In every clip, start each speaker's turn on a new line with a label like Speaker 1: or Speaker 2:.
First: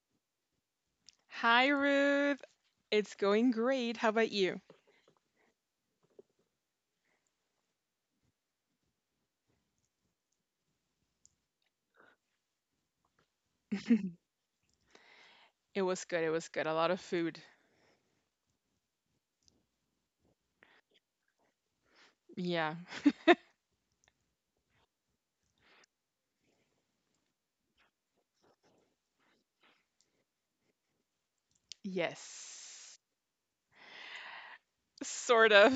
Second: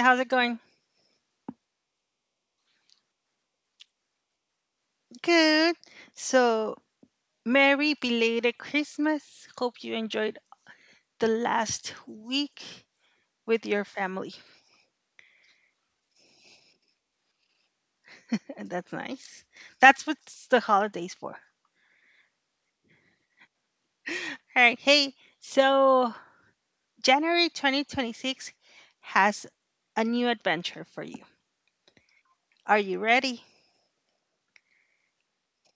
Speaker 1: How's it going?
Speaker 2: Hi, Ruth. It's going great. How about you?
Speaker 1: Good. So, Merry belated Christmas. Hope you enjoyed the last week with your family.
Speaker 2: It was good. It was good. A lot of food.
Speaker 1: And that's nice. That's what the holidays for.
Speaker 2: Yeah.
Speaker 1: All right. Hey, so January 2026 has a new adventure for you. Are
Speaker 2: Yes.
Speaker 1: you ready?
Speaker 2: Sort of.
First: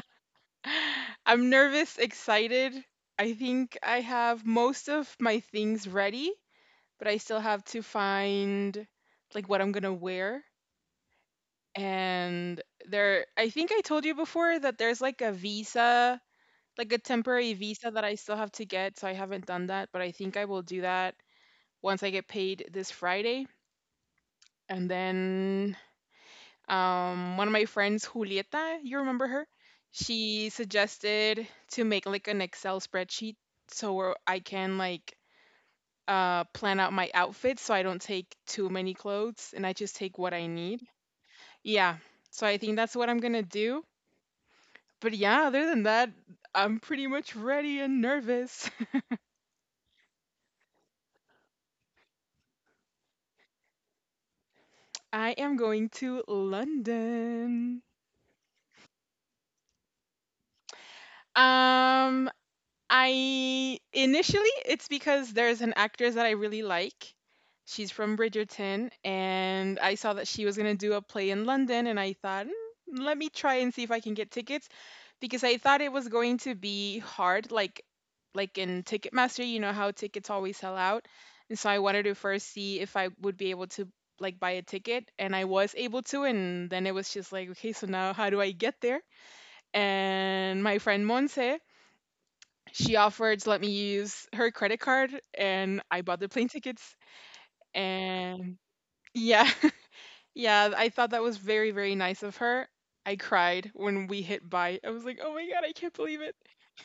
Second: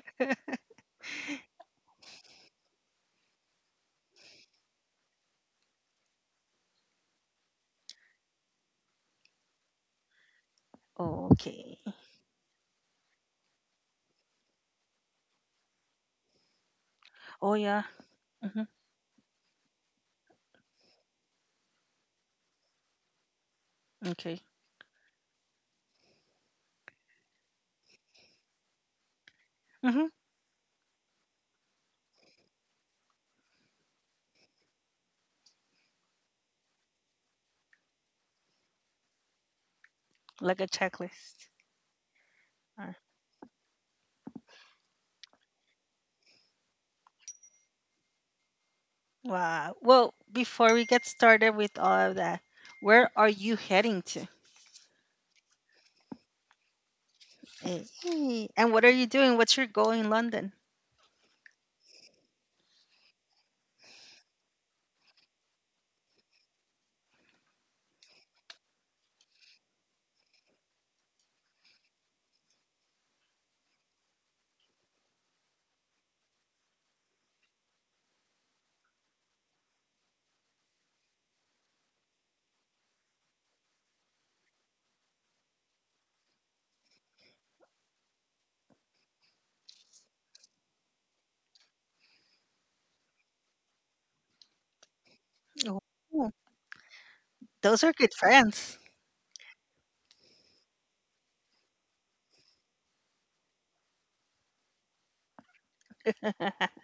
Speaker 2: I'm nervous, excited. I think I have most of my things ready, but I still have to find like what I'm gonna wear.
Speaker 1: Okay.
Speaker 2: And there, I think I told you before that there's like a visa, like a
Speaker 1: Oh,
Speaker 2: temporary
Speaker 1: yeah.
Speaker 2: visa that I still have
Speaker 1: Hmm.
Speaker 2: to get, so I haven't done that, but I think I will do that once I get paid this Friday.
Speaker 1: Okay.
Speaker 2: And then one of my friends, Julieta, you remember her?
Speaker 1: Hmm.
Speaker 2: She suggested to make like an Excel spreadsheet so where I can like plan out my outfits so I don't take too many clothes and I just take what I
Speaker 1: Like a
Speaker 2: need.
Speaker 1: checklist.
Speaker 2: Yeah, so I think that's
Speaker 1: All.
Speaker 2: what I'm gonna do. But yeah, other than that, I'm pretty much ready and nervous.
Speaker 1: Wow. Well, before we get started with all of that, where are you heading to?
Speaker 2: I am going to London.
Speaker 1: Hey. And what are you doing? What's your goal in London?
Speaker 2: Um, I initially it's because there's an actress that I really like. She's from Bridgerton, and I saw that she was gonna do a play in London, and I thought, "Mm, let me try and see if I can get tickets, because I thought it was going to be hard, like in Ticketmaster, you know how tickets always sell out, and so I wanted to first see if I would be able to like buy a ticket, and I was able to, and then it was just like, okay, so now how do I get there? And my friend Monse she offered to let me use her credit card, and I bought the
Speaker 1: Ooh,
Speaker 2: plane tickets.
Speaker 1: those are good
Speaker 2: And
Speaker 1: friends.
Speaker 2: yeah, yeah, I thought that was very, very nice of her. I cried when we hit buy. I was like, oh my God, I can't believe it.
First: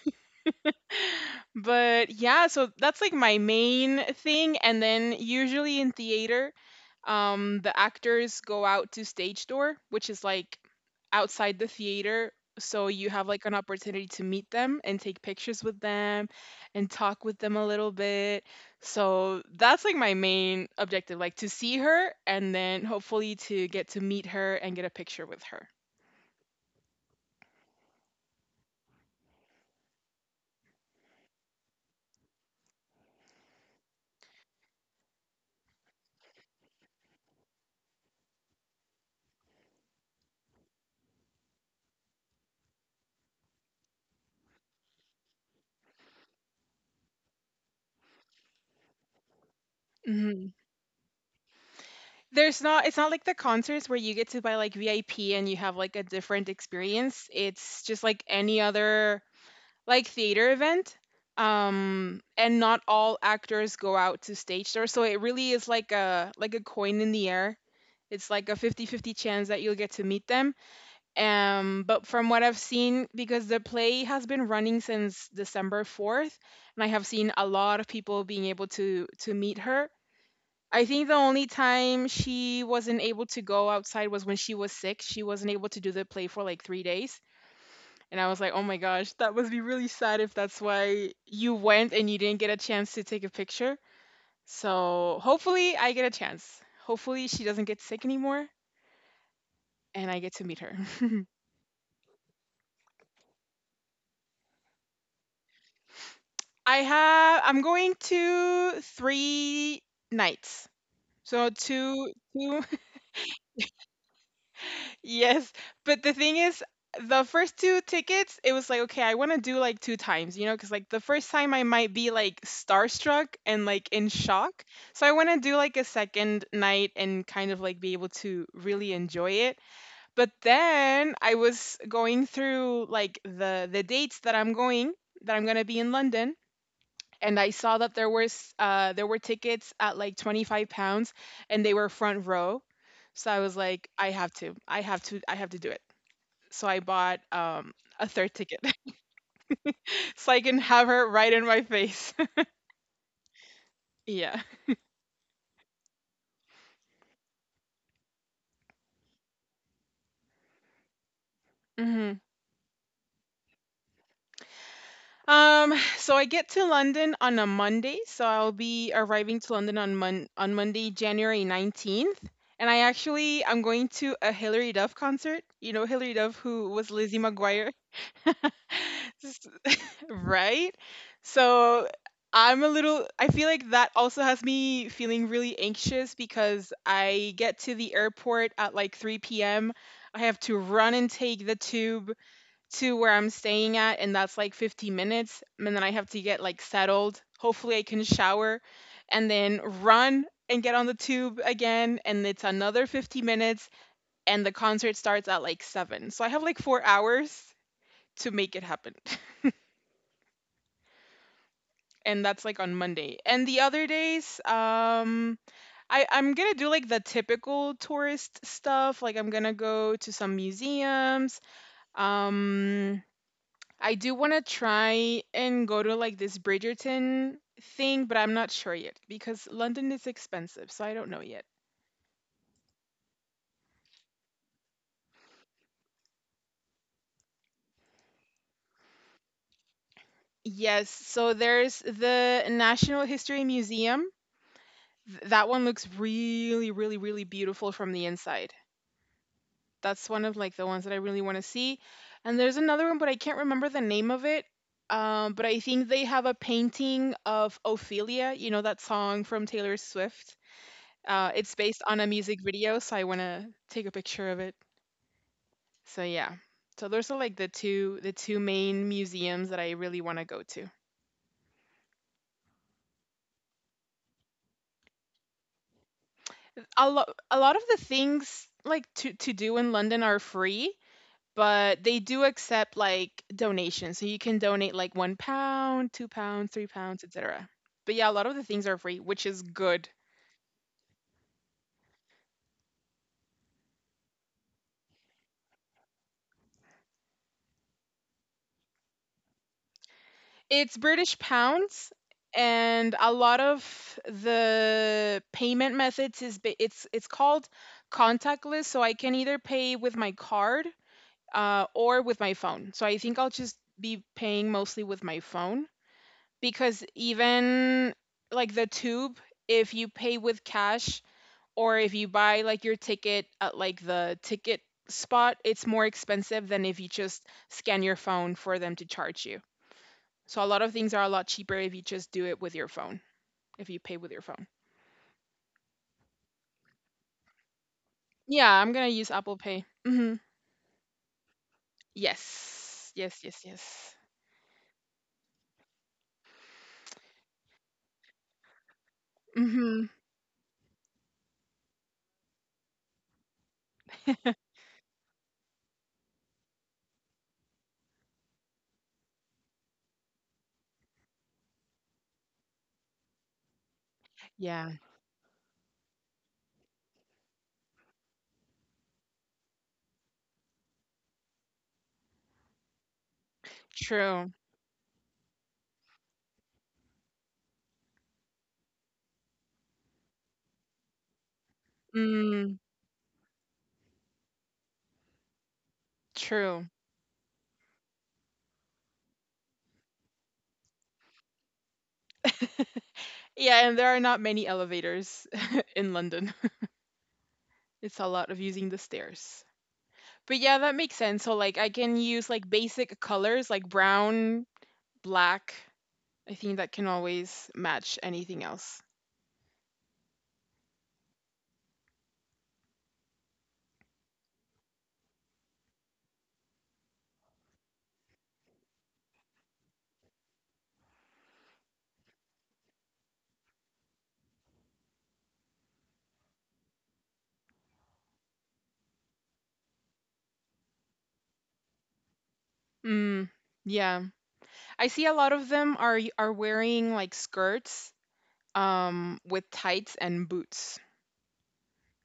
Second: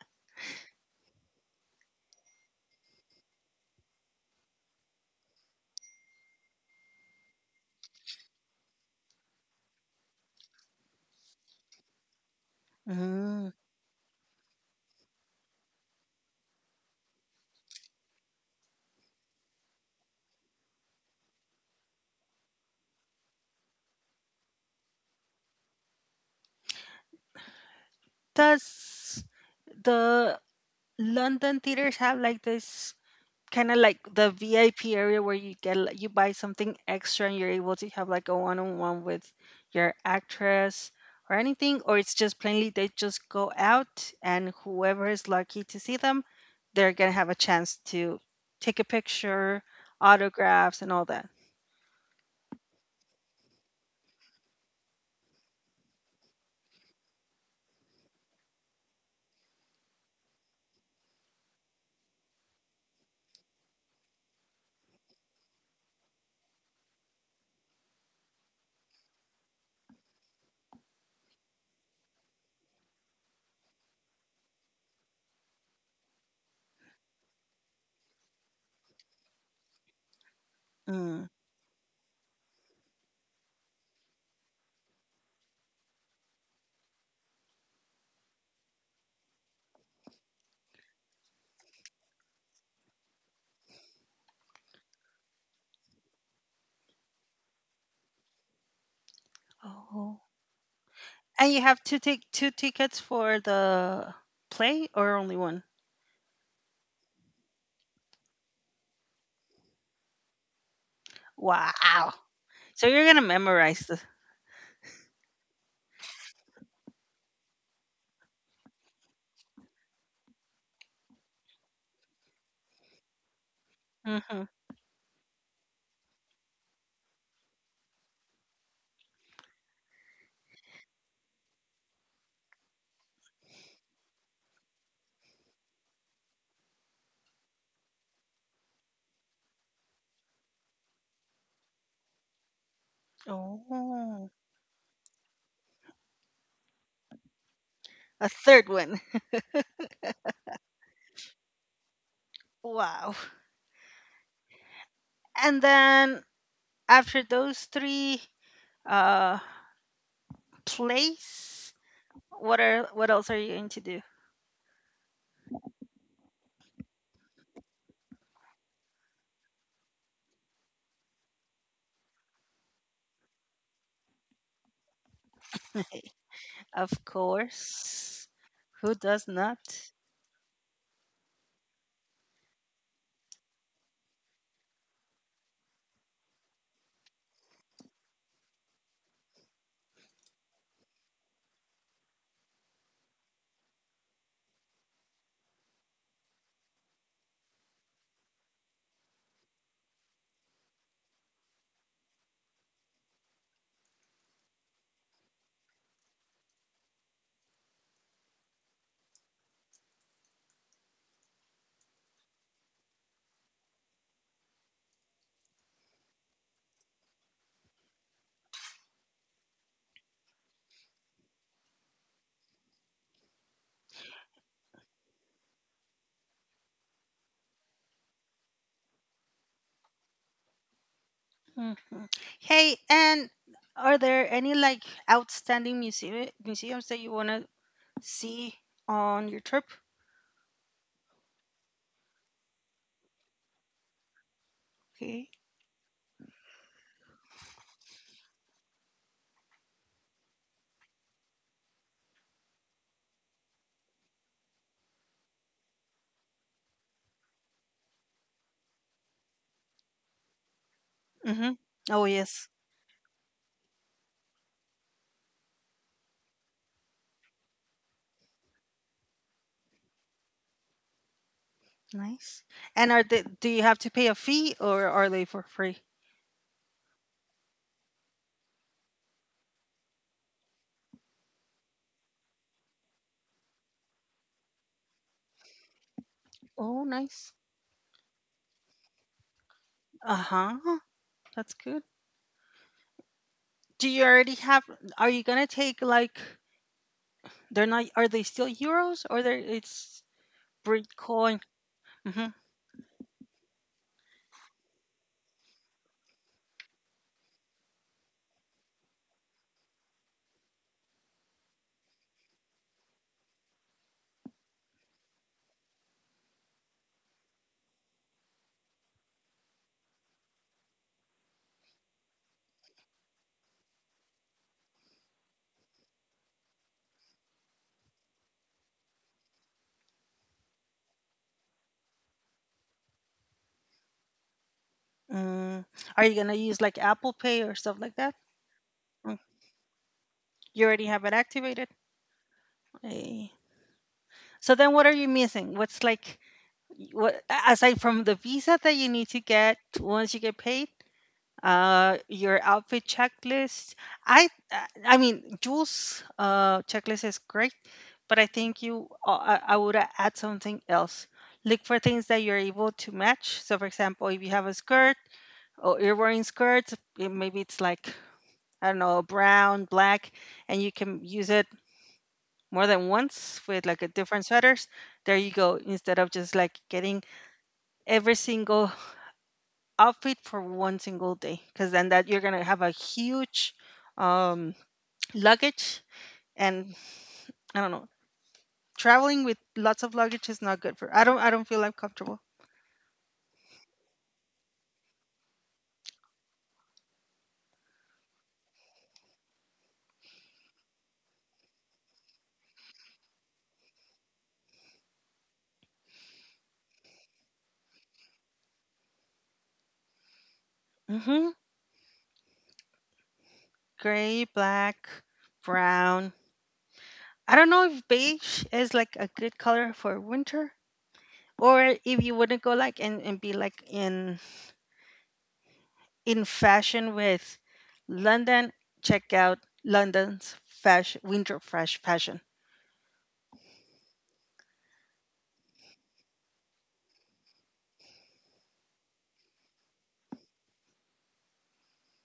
Speaker 2: But yeah, so that's like my main thing. And then usually in theater, the actors go out to stage door, which is like outside the theater. So you have like
Speaker 1: Mm.
Speaker 2: an opportunity to meet them and take pictures with them and talk with them a little bit. So that's like my main objective, like to see her and then hopefully to get to meet her and get a picture with her.
Speaker 1: Does the London theaters have like this kind of like the VIP area where you get like, you buy something extra and you're able to have like a one-on-one with your actress or anything, or it's just plainly they just go out and whoever is lucky to see them they're going to have a chance to take a picture,
Speaker 2: Mhm.
Speaker 1: autographs and all that.
Speaker 2: There's not it's not like the concerts where you get to buy, like, VIP and you have, like, a different experience. It's just like any other, like, theater event, and not all actors go out to stage door, so it really is like a coin in the air. It's like a 50-50 chance that you'll get to meet them, but from what I've seen because the play has been running since December 4th, and I have seen a lot of people being able to meet her, I think the
Speaker 1: Mm.
Speaker 2: only time she wasn't able to go outside was when she was sick. She wasn't able to do the play for like 3 days. And I was like, oh my gosh, that must be really sad if that's why you went and you didn't get a chance to take a picture. So hopefully I get a chance. Hopefully she doesn't get sick anymore and
Speaker 1: Oh.
Speaker 2: I get to meet her.
Speaker 1: And you have to take two tickets for the play or only one?
Speaker 2: I'm going to 3 nights. So two,
Speaker 1: Wow.
Speaker 2: two.
Speaker 1: So you're going to memorize the.
Speaker 2: Yes, but the thing is, the first 2 tickets, it was like, okay, I want to do like 2 times, because like the first time I might be like starstruck and like in
Speaker 1: Mhm.
Speaker 2: shock. So I want to do like a second night and kind of like be able to really enjoy it. But then I was going through like the dates that I'm going to be in London and I saw that there were tickets at like £25, and they were front row. So I was like, I
Speaker 1: Oh,
Speaker 2: have to, I have to, I have to do it. So I bought a
Speaker 1: a
Speaker 2: third ticket,
Speaker 1: third one.
Speaker 2: so I can have her right in my face.
Speaker 1: Wow.
Speaker 2: Yeah.
Speaker 1: And then after those three uh plays,
Speaker 2: Hmm.
Speaker 1: what are, what else are you going to do?
Speaker 2: So I get to London on a Monday, so I'll be arriving to London on Monday, January 19th. And I, actually, I'm going to a Hilary Duff concert. You know Hilary Duff, who was
Speaker 1: Of
Speaker 2: Lizzie McGuire.
Speaker 1: course. Who does not?
Speaker 2: Right? So I'm a little, I feel like that also has me feeling really anxious because I get to the airport at like 3 p.m. I have to run and take the tube to where I'm staying at, and that's like 50 minutes. And then I have to get like settled. Hopefully, I can shower and then run and get on the tube again. And it's another 50 minutes, and the concert starts at like 7. So I have like 4 hours to make it happen. And that's like on Monday. And the other days, I'm gonna do like the typical tourist stuff. Like I'm gonna go to some museums. Um, I do want to try and go to like this Bridgerton thing, but I'm not sure yet because London is expensive, so I don't know yet.
Speaker 1: Mhm. Hey, and are there any like outstanding museums that you want to see on your trip?
Speaker 2: Yes, so there's the National History Museum. Th-
Speaker 1: Okay.
Speaker 2: That one looks really, really, really beautiful from the inside. That's one of like the ones that I really want to see. And there's another one, but I can't remember the name of it. But I think they have a painting of Ophelia, you know, that song from Taylor Swift. It's
Speaker 1: Mm-hmm.
Speaker 2: based on
Speaker 1: Oh
Speaker 2: a music
Speaker 1: yes,
Speaker 2: video, so I want to take a picture of it. So yeah. So those are like the two main museums that I really want to go to.
Speaker 1: nice. And are they? Do you have to pay a fee, or are they for free?
Speaker 2: A lot of the things like to do in London are free, but they do accept like donations, so you can donate like £1, £2, three
Speaker 1: Oh,
Speaker 2: pounds,
Speaker 1: nice.
Speaker 2: etc. But yeah, a lot of the things are free, which is good.
Speaker 1: Uh huh. That's good. Do you already have, are you gonna take like, they're not, are they still euros or they it's
Speaker 2: It's British
Speaker 1: Bitcoin?
Speaker 2: pounds,
Speaker 1: Mm-hmm.
Speaker 2: and a lot of the payment methods is ba- it's called contactless. So I can either pay with my card or with my phone. So I think I'll just be paying mostly with my phone because even like the tube, if you pay with cash, or if you buy like your ticket at like the ticket spot, it's more expensive than if you just scan your phone for them to charge you. So a lot of things are a lot cheaper if you just do it with your phone, if you pay with your phone.
Speaker 1: Mm. Are you gonna use like Apple Pay or stuff like that?
Speaker 2: Yeah, I'm gonna use
Speaker 1: Mm.
Speaker 2: Apple Pay. Hmm.
Speaker 1: You already have it activated.
Speaker 2: Yes, yes,
Speaker 1: Eh.
Speaker 2: yes, yes.
Speaker 1: So then, what are you missing? What's like, what, aside from the visa that you need to get
Speaker 2: Hmm.
Speaker 1: once you get paid? Your outfit checklist. I I I mean, Jules' checklist is great, but I think you I would add something else. Look for things that you're able to match. So, for example, if you have a
Speaker 2: Yeah,
Speaker 1: skirt or you're wearing skirts, it- maybe it's like, I don't know, brown, black, and you can use it more than once with like a different
Speaker 2: true.
Speaker 1: sweaters. There you go. Instead of just like getting every single outfit for one single day, because then that you're gonna
Speaker 2: Mm,
Speaker 1: have a huge um, luggage
Speaker 2: true.
Speaker 1: and I don't know, traveling with lots of luggage is not good for, I don't feel I'm comfortable.
Speaker 2: Yeah, and there are not many elevators in London. It's a lot of using the stairs. But yeah, that makes sense. So like I can use like basic colors like brown, black. I think that can always match anything else.
Speaker 1: Hmm. Gray, black, brown. I don't know if beige is like a good color for winter, or if you wouldn't go like and be like in fashion with London. Check out London's fashion winter fresh fashion.
Speaker 2: Mm, yeah. I see a lot of them are are wearing like skirts with tights and boots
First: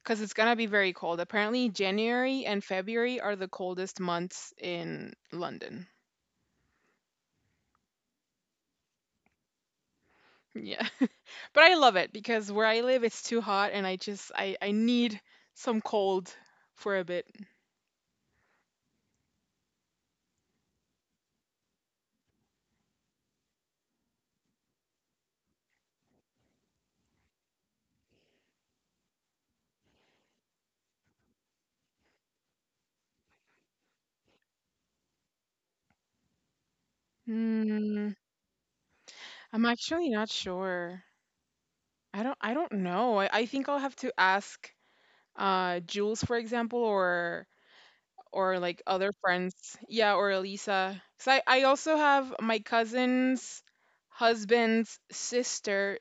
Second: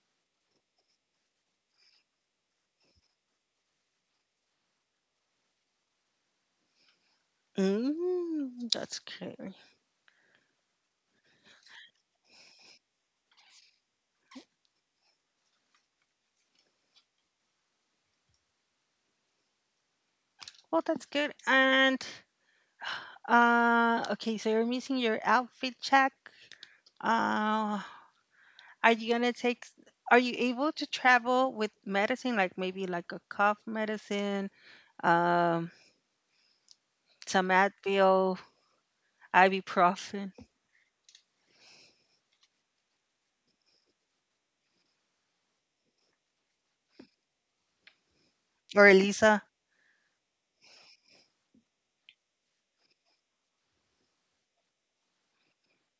Speaker 2: cuz it's going to be very cold. Apparently January and February are the coldest months in London.
Speaker 1: Mm, that's great.
Speaker 2: Yeah. But I love it because where I live it's too hot and I just I need some cold for a bit.
Speaker 1: Well, that's good. And okay, so you're missing your outfit check. Uh are you gonna take, are you able to travel with medicine, like maybe like a cough medicine, um, some
Speaker 2: Mm.
Speaker 1: Advil,
Speaker 2: I'm actually not
Speaker 1: ibuprofen,
Speaker 2: sure. I don't know. I think I'll have to ask Jules, for example, or like
Speaker 1: or
Speaker 2: other
Speaker 1: Elisa?
Speaker 2: friends. Yeah, or Elisa. 'Cause I also have my cousin's husband's sister.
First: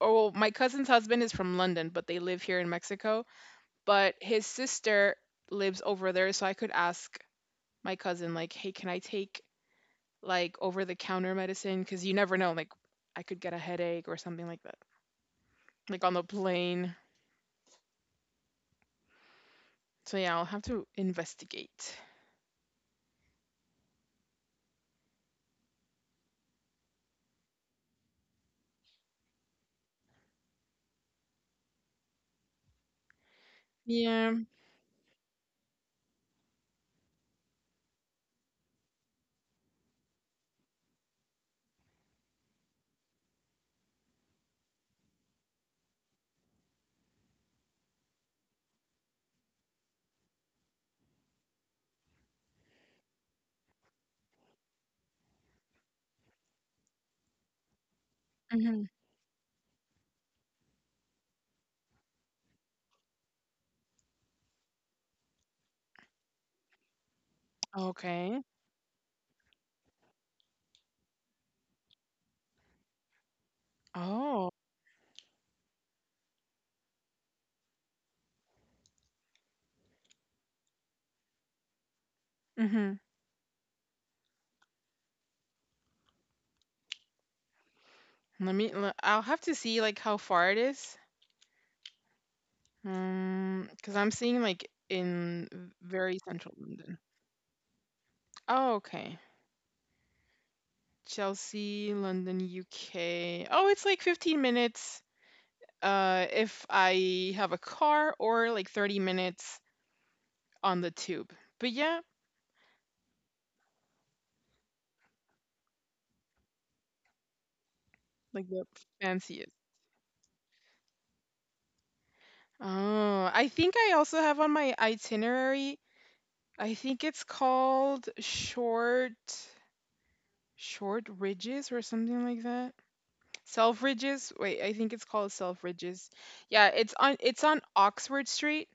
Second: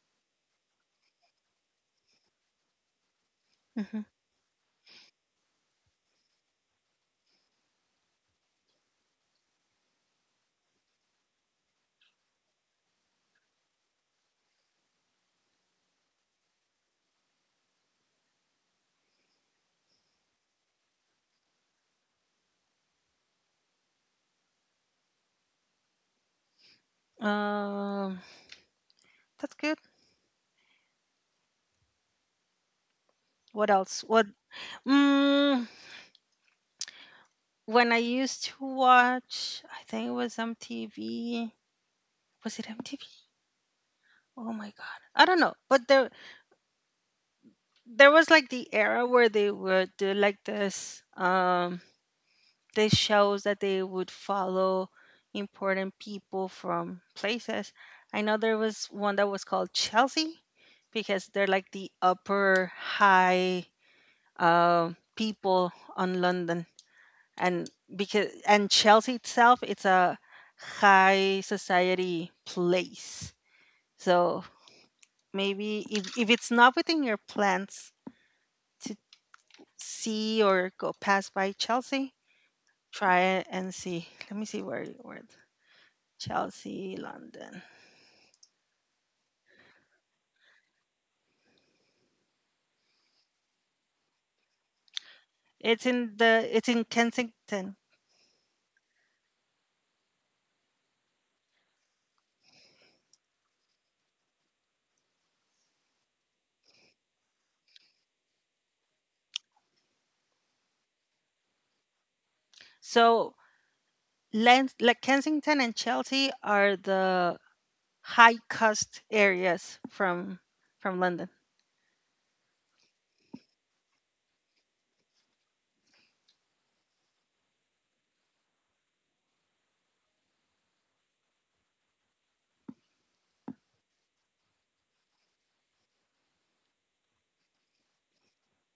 Speaker 2: Or well, my cousin's husband is from London, but they live here in Mexico.
Speaker 1: Hmm.
Speaker 2: But his sister lives over there, so I could ask my cousin, like, hey, can I take like over the counter medicine? Because you never know, like I could get a headache or something like that, like on the plane. So yeah, I'll have to investigate.
Speaker 1: Um that's good. What else? What,
Speaker 2: Yeah.
Speaker 1: mm, when I used to watch I think it was MTV. Was it MTV? Oh my god. I don't know. But there was like the era where they would do like this these shows that they would follow important people from places. I know there
Speaker 2: Hmm.
Speaker 1: was one that was called Chelsea, because they're like the upper high uh, people on London. And because,
Speaker 2: Okay.
Speaker 1: and Chelsea itself, it's a high society place. So
Speaker 2: Oh.
Speaker 1: maybe if it's not within your plans to see or go pass by Chelsea,
Speaker 2: Hmm.
Speaker 1: try it and see. Let me see where it- Chelsea, London.
Speaker 2: Let me. I'll have to see like how far it is. Because I'm seeing like in
Speaker 1: It's in
Speaker 2: very
Speaker 1: the,
Speaker 2: central
Speaker 1: it's in
Speaker 2: London.
Speaker 1: Kensington.
Speaker 2: Oh, okay. Chelsea, London, UK. Oh, it's like 15 minutes. If I have a car or like 30 minutes on the tube. But yeah,
Speaker 1: So Len, like Kensington and Chelsea are the high
Speaker 2: like the
Speaker 1: cost
Speaker 2: fanciest.
Speaker 1: areas from London.
Speaker 2: Oh, I think I also have on my itinerary, I think it's called Short Ridges or something like that. Self Ridges. Wait, I think it's called Self Ridges. Yeah, it's on Oxford Street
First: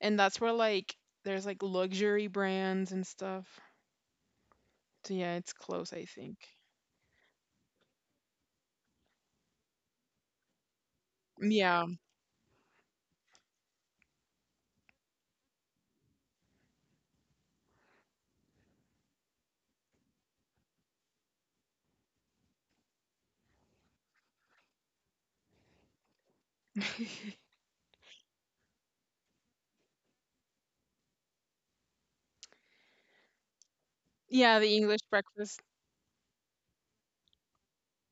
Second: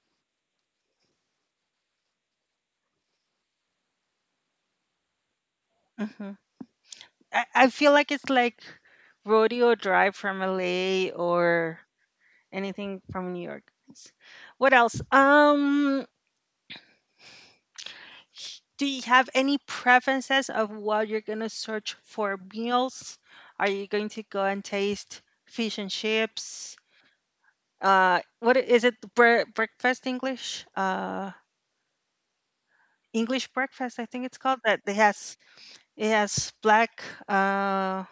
Speaker 2: and that's where like there's like luxury brands and stuff. So yeah, it's close, I
Speaker 1: Hmm.
Speaker 2: think.
Speaker 1: I feel like it's like Rodeo Drive from LA or
Speaker 2: Yeah.
Speaker 1: anything from New York. What else? Do you have any preferences of what you're gonna search for meals? Are you going to go and taste fish and chips? What I- is it? Bre- breakfast English? English breakfast, I think it's
Speaker 2: Yeah,
Speaker 1: called.
Speaker 2: the
Speaker 1: That they
Speaker 2: English
Speaker 1: has,
Speaker 2: breakfast
Speaker 1: it has black uh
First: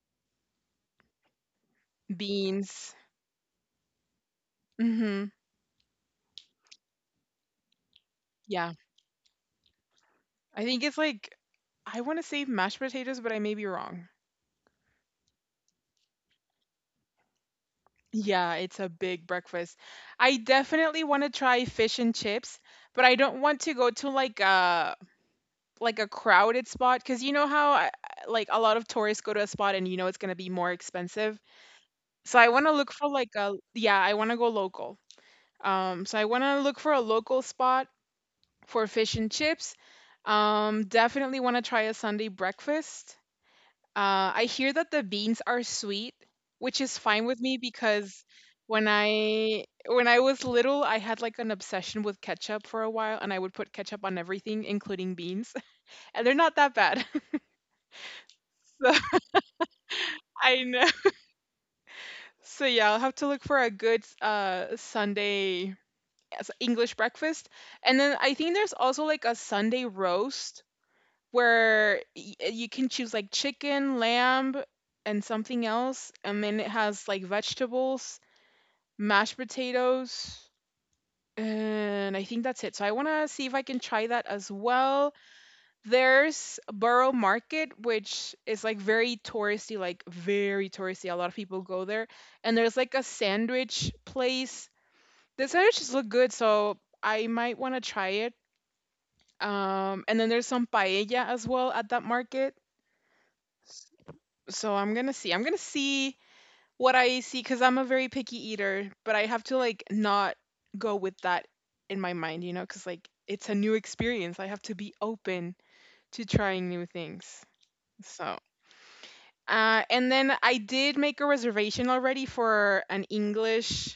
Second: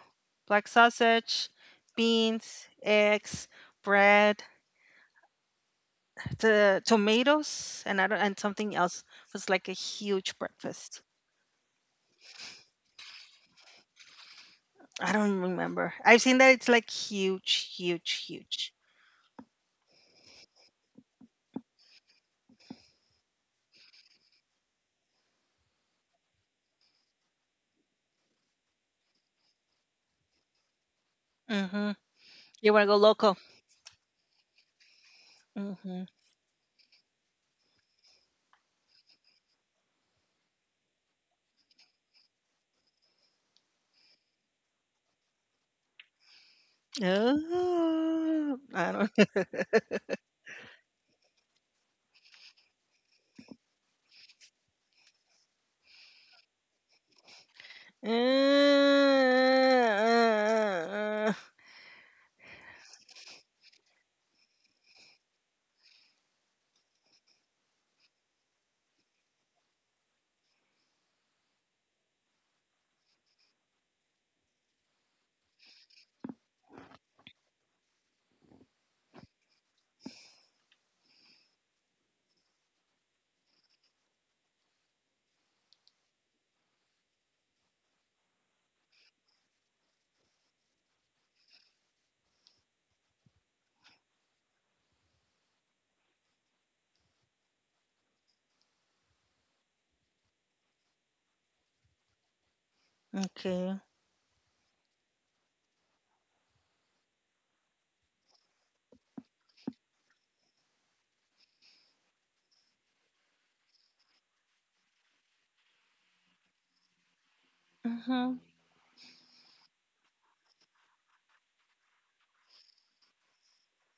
Speaker 1: black sausage, beans,
Speaker 2: beans.
Speaker 1: eggs, bread,
Speaker 2: Mhm.
Speaker 1: the tomatoes, and I don't, and
Speaker 2: Yeah.
Speaker 1: something else. It was like a huge
Speaker 2: I think it's
Speaker 1: breakfast.
Speaker 2: like I want to say mashed potatoes, but I may be wrong.
Speaker 1: I don't remember. I've seen that it's like huge, huge,
Speaker 2: Yeah,
Speaker 1: huge.
Speaker 2: it's a big breakfast. I definitely want to try fish and chips, but I don't want to go to like a crowded spot because you know how I, like a lot of tourists go to a spot and you know it's gonna be more expensive.
Speaker 1: Mhm.
Speaker 2: So I want
Speaker 1: You
Speaker 2: to
Speaker 1: wanna
Speaker 2: look
Speaker 1: go
Speaker 2: for like
Speaker 1: local.
Speaker 2: a yeah, I want to go local.
Speaker 1: Mhm.
Speaker 2: So I want to look for a local spot for fish and chips. Definitely want to try a Sunday breakfast. I hear that the beans are sweet, which is fine with me because
Speaker 1: Oh,
Speaker 2: when
Speaker 1: I don't.
Speaker 2: I when I was little, I had like an obsession with ketchup for a while, and I would put ketchup on everything, including beans. And they're not that bad. So I know.
Speaker 1: Uh,
Speaker 2: So yeah, I'll have to look for a good Sunday English breakfast. And then I think there's also like a Sunday roast where you can choose like chicken, lamb, and something else. And then it has like vegetables, mashed potatoes, and I think that's it. So I want to see if I can try that as well. There's Borough Market, which is like very touristy, like very touristy. A lot of people go there, and there's like a sandwich place. The sandwiches look good, so I might want to try it. And then there's some paella as well at that market.
Speaker 1: okay.
Speaker 2: So I'm gonna see. I'm gonna see what I see, because 'cause I'm a very picky eater, but I have to, like, not go with that in my mind, you know, cause like, it's a new experience. I have to be open to trying new things. So,
Speaker 1: Mhm.
Speaker 2: and then I did make a reservation already for an English,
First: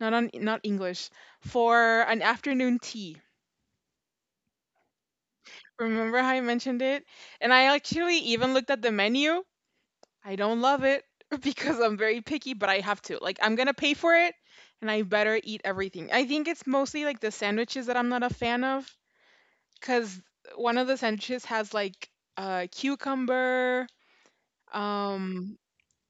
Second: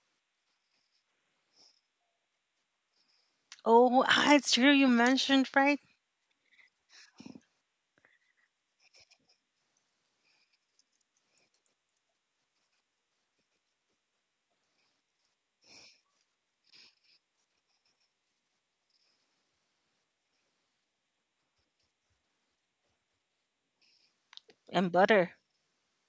Speaker 2: not on, not English, for an afternoon tea.
Speaker 1: Oh, ah, it's true you mentioned, right?
Speaker 2: Remember how I mentioned it? And I actually even looked at the menu. I don't love it because I'm very picky, but I have to. Like, I'm gonna pay for it, and I better eat everything. I think it's mostly like the sandwiches that I'm not a fan of, because one of the sandwiches has like cucumber,
Speaker 1: And butter.
Speaker 2: um,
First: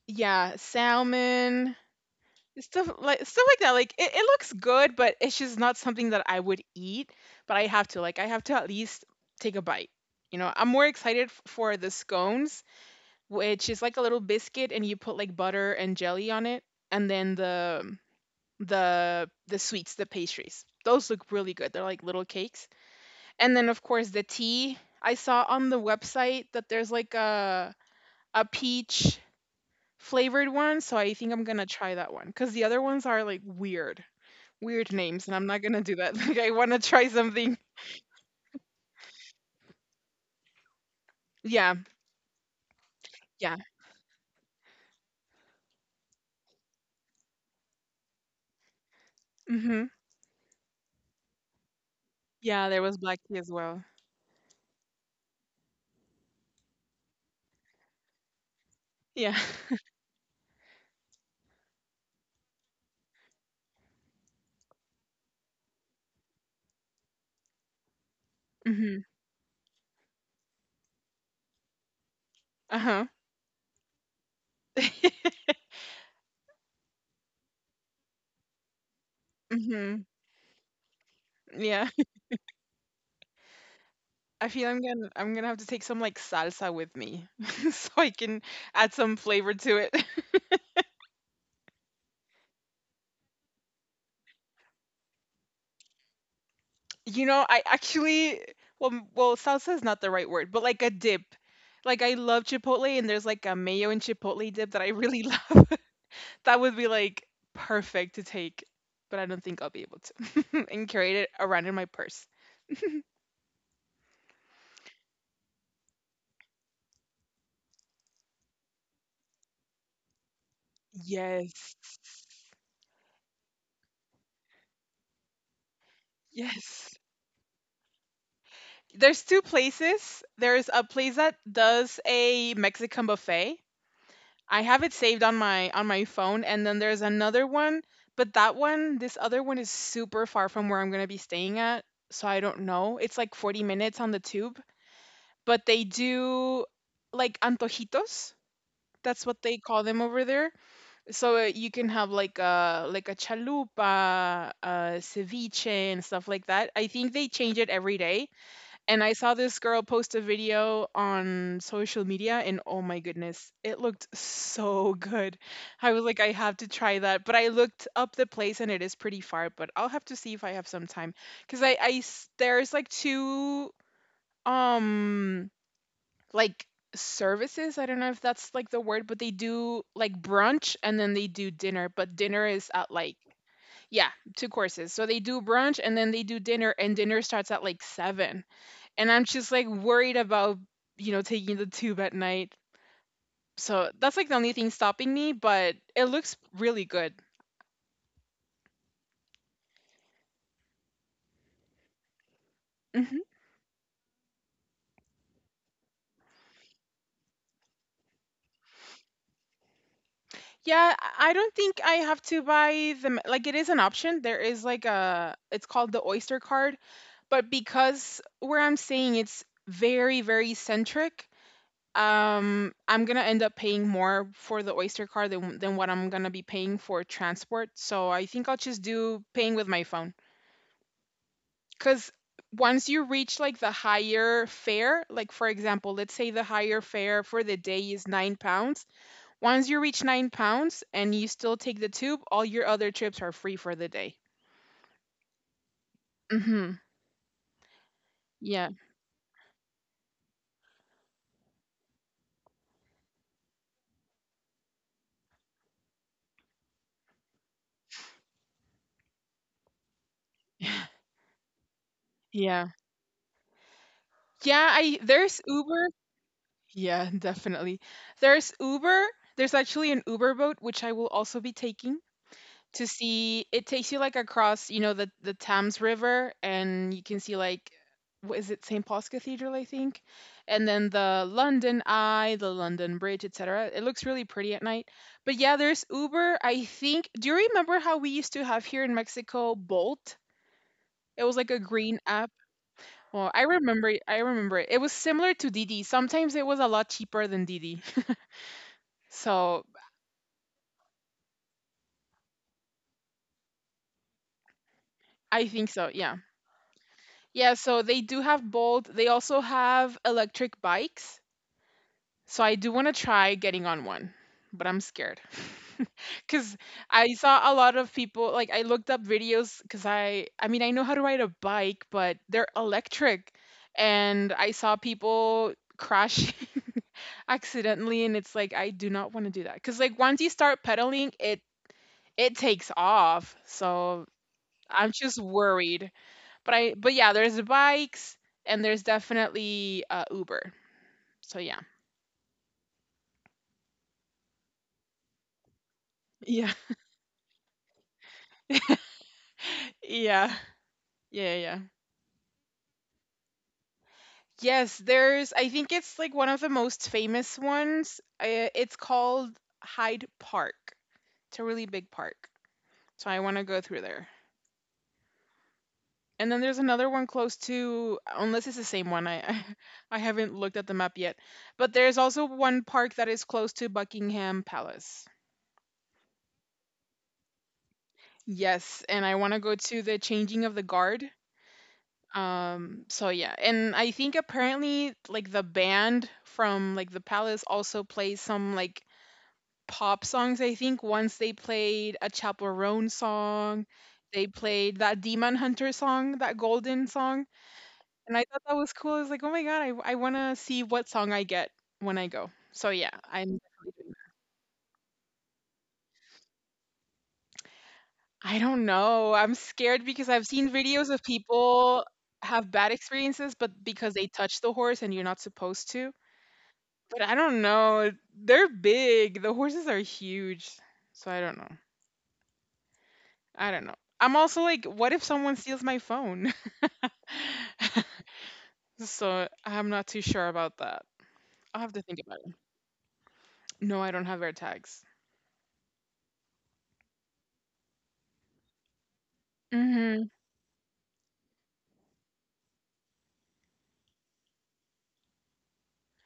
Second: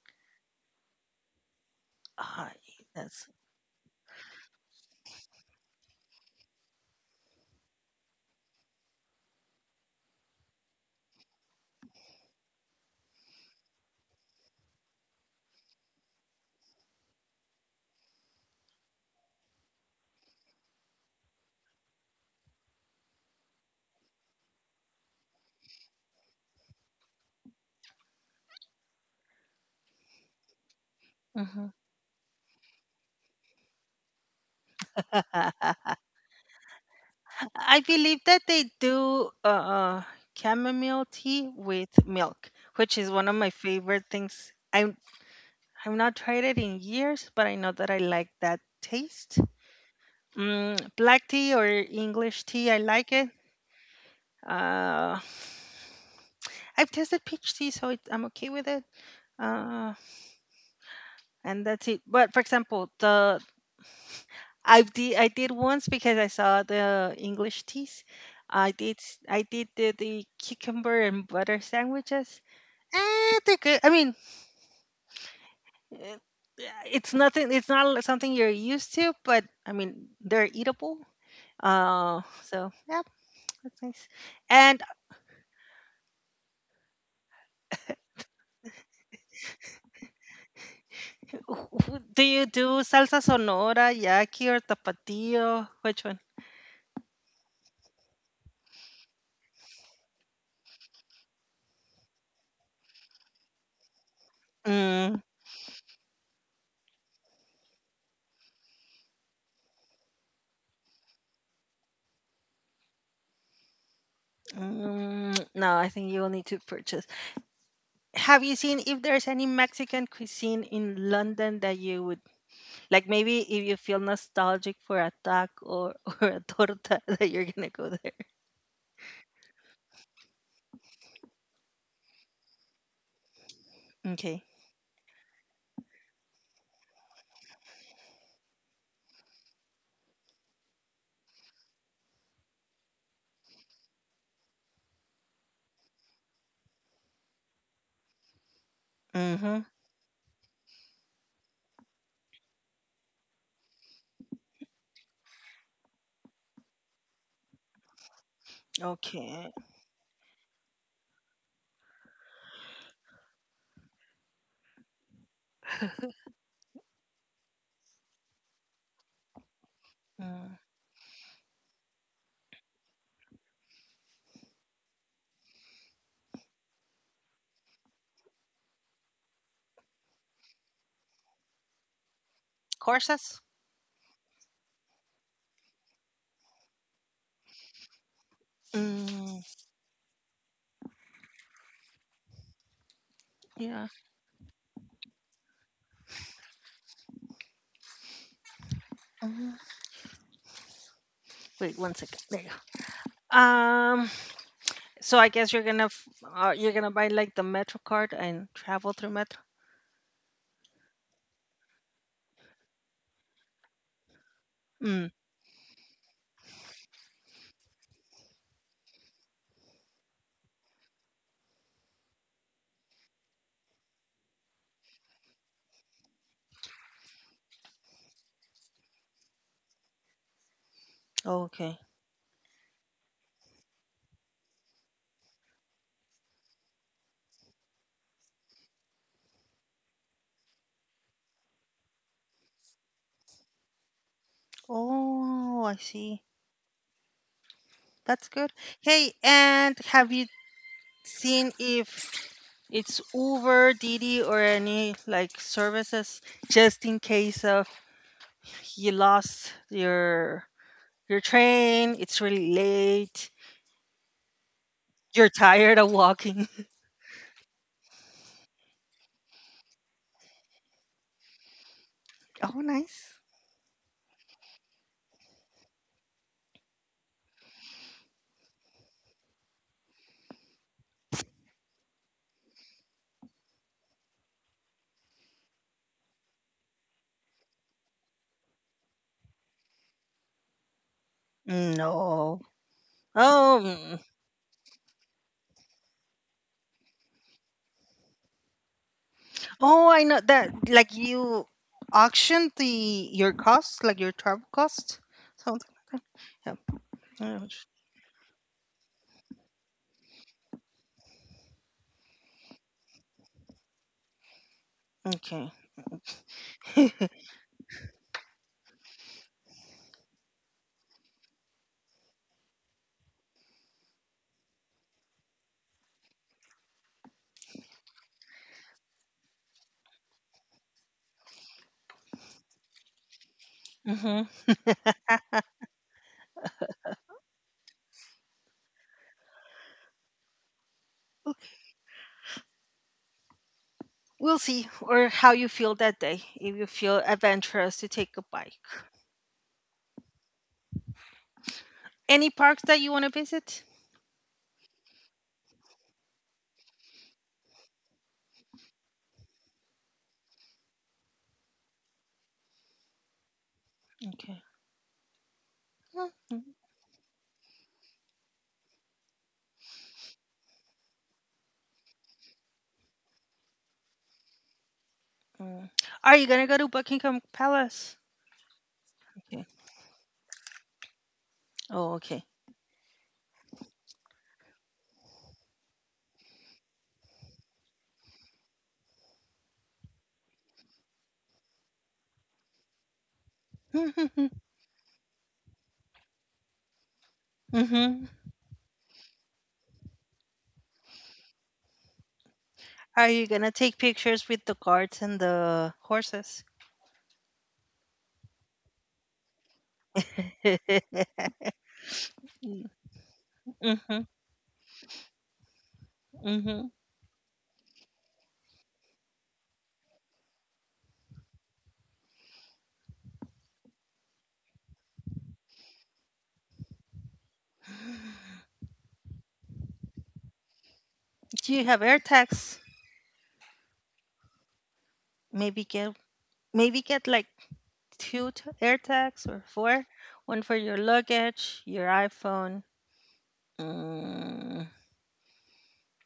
Speaker 2: yeah, salmon,
Speaker 1: Ah, that's.
Speaker 2: stuff like that. Like, it looks good, but it's just not something that I would eat. But I have to. Like, I have to at least take a bite. You know, I'm more excited for the scones, which is like a little biscuit and you put like butter and jelly on it, and then the sweets, the pastries, those look really good, they're like little cakes. And then of course the tea, I saw on the website that there's like a peach flavored one, so I think I'm gonna
Speaker 1: Mhm.
Speaker 2: try that one because the other ones are like weird names and I'm not gonna do that. Like I want to try something.
Speaker 1: I believe that they do, chamomile tea
Speaker 2: Yeah,
Speaker 1: with milk, which is one of my
Speaker 2: yeah.
Speaker 1: favorite things. I'm, I've not tried it in years, but I know that I like that taste.
Speaker 2: Hmm.
Speaker 1: Mm, black tea or English tea,
Speaker 2: Yeah,
Speaker 1: I
Speaker 2: there was
Speaker 1: like
Speaker 2: black
Speaker 1: it.
Speaker 2: tea as well.
Speaker 1: Uh, I've tested peach tea, so it, I'm okay with it.
Speaker 2: Yeah.
Speaker 1: Uh, and that's it. But for example, the, I've de- I did once because I saw the English teas. I
Speaker 2: Mm-hmm.
Speaker 1: did s- I did the cucumber and butter sandwiches.
Speaker 2: Uh-huh.
Speaker 1: Eh, they're good. I mean, eh, it's nothing. It's not li- something you're used to, but I
Speaker 2: Hmm.
Speaker 1: mean, they're eatable.
Speaker 2: Yeah,
Speaker 1: So yeah, that's nice.
Speaker 2: I feel
Speaker 1: And
Speaker 2: I'm gonna have to take some like salsa with me so I can add some flavor to it.
Speaker 1: wh- do you do salsa sonora, yaqui, or tapatio? Which one?
Speaker 2: You know, I actually, well well salsa is not the right word, but like a dip. Like I love chipotle and there's like a mayo and chipotle dip that I
Speaker 1: Mm,
Speaker 2: really love. That would be like perfect to take, but I don't think I'll be able to and carry it around in my purse.
Speaker 1: mm, no, I think you will need to purchase. Have you seen if there's any Mexican cuisine in London that
Speaker 2: Yes.
Speaker 1: you would like? Maybe if you feel nostalgic for a taco or, or a
Speaker 2: Yes.
Speaker 1: torta, that you're gonna go there.
Speaker 2: There's two places. There's a place that does a Mexican buffet.
Speaker 1: Okay.
Speaker 2: I have it saved on my phone, and then there's another one, but that one, this other one is super far from where I'm gonna be staying at, so I don't know. It's like 40 minutes on the tube, but they do like antojitos. That's what they
Speaker 1: Mm-hmm.
Speaker 2: call them over there. So you can have like a chalupa, ceviche and stuff like that. I think they change it every day, and I saw
Speaker 1: Okay.
Speaker 2: this girl post a video on social media, and oh my goodness, it looked so good. I was like, I have to try that. But I looked up the place, and it is pretty far. But I'll have to see if I
Speaker 1: Mm.
Speaker 2: have some time, because there's like 2 um like services. I don't know if that's like the word, but they do like brunch and then they do dinner. But dinner is at like
Speaker 1: Courses.
Speaker 2: yeah, two courses. So they do brunch and then they do dinner, and dinner starts at like 7, and I'm
Speaker 1: Mm,
Speaker 2: just like worried about, you know, taking the tube at night.
Speaker 1: yeah.
Speaker 2: So that's like the only thing stopping me, but it looks really good.
Speaker 1: Mhm. Wait one second. There you
Speaker 2: Hmm.
Speaker 1: go. So I guess you're gonna f- you're gonna buy like the Metro card and travel through Metro.
Speaker 2: Yeah, I don't think I have to buy them. Like it is an option. There is like
Speaker 1: Mm.
Speaker 2: a, it's called the Oyster card, but because where I'm staying it's very centric, I'm going to end up paying more for the Oyster card than what I'm going to be paying for transport. So I think I'll just do paying with my phone.
Speaker 1: Okay.
Speaker 2: Because once you reach like the higher fare, like for example, let's say the higher fare for the day is £9. Once you reach £9 and you still take the tube, all your other trips are free for the day.
Speaker 1: Oh, I see.
Speaker 2: Mm-hmm.
Speaker 1: That's good.
Speaker 2: Yeah.
Speaker 1: Hey, and have you seen if it's Uber, Didi, or any like services just in case of you lost your train? It's really
Speaker 2: Yeah.
Speaker 1: late.
Speaker 2: Yeah, I
Speaker 1: You're
Speaker 2: there's
Speaker 1: tired
Speaker 2: Uber.
Speaker 1: of walking.
Speaker 2: Yeah, definitely. There's Uber. There's actually an Uber boat which I will also be taking,
Speaker 1: Oh,
Speaker 2: to
Speaker 1: nice.
Speaker 2: see, it takes you like across, you know, the Thames River and you can see like what is it, St Paul's Cathedral I think, and then the London Eye, the London Bridge, etc. It looks really pretty at night. But yeah, there's Uber. I think, do you remember how we used to have here in Mexico, Bolt? It was like a green app.
Speaker 1: No.
Speaker 2: Well,
Speaker 1: Oh. Mm.
Speaker 2: I remember it, it was similar to Didi, sometimes it was a lot cheaper than Didi. So
Speaker 1: Oh, I know that. Like you auction the your costs, like your travel costs,
Speaker 2: I think
Speaker 1: something
Speaker 2: so.
Speaker 1: like
Speaker 2: Yeah.
Speaker 1: that. Yeah. Yeah.
Speaker 2: Yeah, so they do have both. They also have electric bikes. So I do want to try getting on one, but I'm scared.
Speaker 1: Okay.
Speaker 2: Because I saw a lot of people, like, I looked up videos because I mean, I know how to ride a bike, but they're electric. And I saw people crash accidentally, and it's like, I do not want to do that. Because, like, once you start pedaling, it takes off. So
Speaker 1: Hmm.
Speaker 2: I'm just worried. But yeah, there's bikes and there's definitely, Uber. So yeah.
Speaker 1: We'll see, or how you feel that day.
Speaker 2: Yeah.
Speaker 1: If you feel adventurous to take a bike,
Speaker 2: Yeah. Yeah, yeah.
Speaker 1: any parks that you want to visit?
Speaker 2: Yes, there's, I think it's, like, one of the most famous ones. It's called Hyde Park. It's a really big park, so I wanna go through there.
Speaker 1: Okay. Mm,
Speaker 2: And then
Speaker 1: mm,
Speaker 2: there's another one close to, unless it's the same one, I I haven't looked at the map yet. But there's also one park that is close to Buckingham Palace.
Speaker 1: mm. Are you gonna go to Buckingham Palace?
Speaker 2: Yes, and I wanna
Speaker 1: Okay.
Speaker 2: go to the changing of the guard.
Speaker 1: Oh, okay.
Speaker 2: So yeah, and I think apparently like the band from like the palace also plays some like pop songs. I think once they played a Chaperone song, they played that Demon Hunter song, that Golden song,
Speaker 1: Hmm.
Speaker 2: and I thought that was cool. I was like, oh my god, I wanna see what song I get when I go. So yeah,
Speaker 1: Are you
Speaker 2: I'm
Speaker 1: gonna
Speaker 2: definitely
Speaker 1: take
Speaker 2: doing that.
Speaker 1: pictures with the guards and the horses?
Speaker 2: I don't know. I'm scared because I've seen videos of people have
Speaker 1: Hmm.
Speaker 2: bad experiences, but because they touch the horse and you're not supposed to.
Speaker 1: Hmm.
Speaker 2: But I don't know. They're big. The horses are huge. So I don't know. I don't know. I'm also like, what if someone steals my phone? So I'm not too sure about that.
Speaker 1: Do
Speaker 2: I'll
Speaker 1: you
Speaker 2: have to
Speaker 1: have
Speaker 2: think
Speaker 1: air
Speaker 2: about it.
Speaker 1: tags?
Speaker 2: No, I don't have AirTags.
Speaker 1: Maybe get, maybe get like two t- air tags or four.
Speaker 2: Mm-hmm.
Speaker 1: One for your luggage, your iPhone. Mm,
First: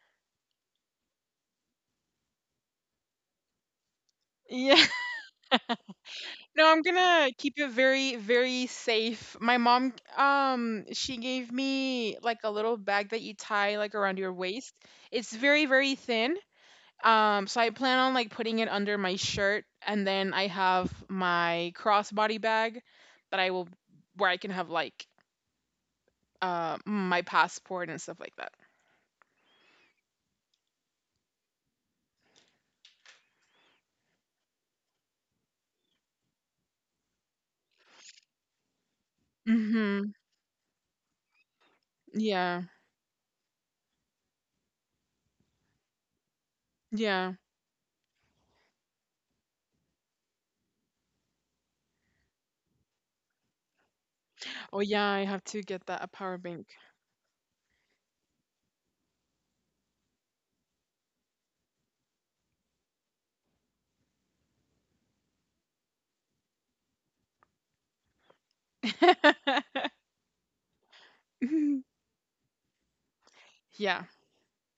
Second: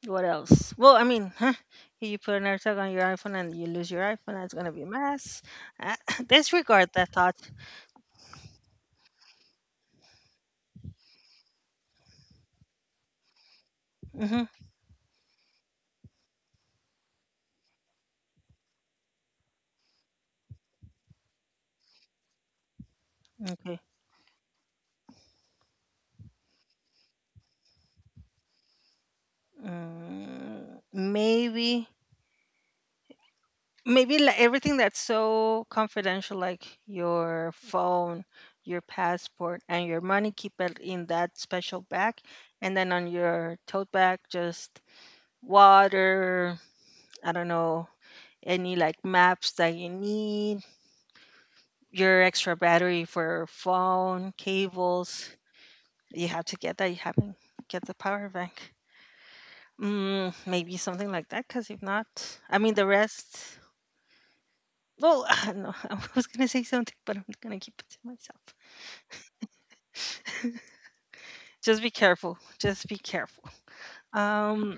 Speaker 1: what else? Well, I mean, huh? If you put an air tag on your iPhone and you lose your iPhone, that's gonna be
Speaker 2: Yeah.
Speaker 1: a mess. Uh,
Speaker 2: No, I'm
Speaker 1: disregard that
Speaker 2: gonna
Speaker 1: thought.
Speaker 2: keep it very, very safe. My mom, she gave me like a little bag that you tie like around your
Speaker 1: Hmm.
Speaker 2: waist. It's very, very thin. So I plan on like putting it under my shirt, and then I have my crossbody bag that I will
Speaker 1: Okay.
Speaker 2: where I can have like my passport and stuff like that.
Speaker 1: Mm, maybe, maybe like everything that's so confidential like your phone, your passport and your
Speaker 2: Mhm.
Speaker 1: money, keep it in that special bag,
Speaker 2: Yeah.
Speaker 1: and then on your tote bag just water. I
Speaker 2: Yeah.
Speaker 1: don't know, any like maps that you need, your extra battery for phone
Speaker 2: Oh yeah, I
Speaker 1: cables.
Speaker 2: have to get that, a
Speaker 1: You
Speaker 2: power
Speaker 1: have to
Speaker 2: bank.
Speaker 1: get that, you haven't, get the power bank. Mm, maybe something like that, because if not, I mean, the rest. Well, no, I was gonna say something, but I'm gonna keep it to myself.
Speaker 2: Mhm.
Speaker 1: Just be careful. Just be careful.
Speaker 2: Yeah.
Speaker 1: Um,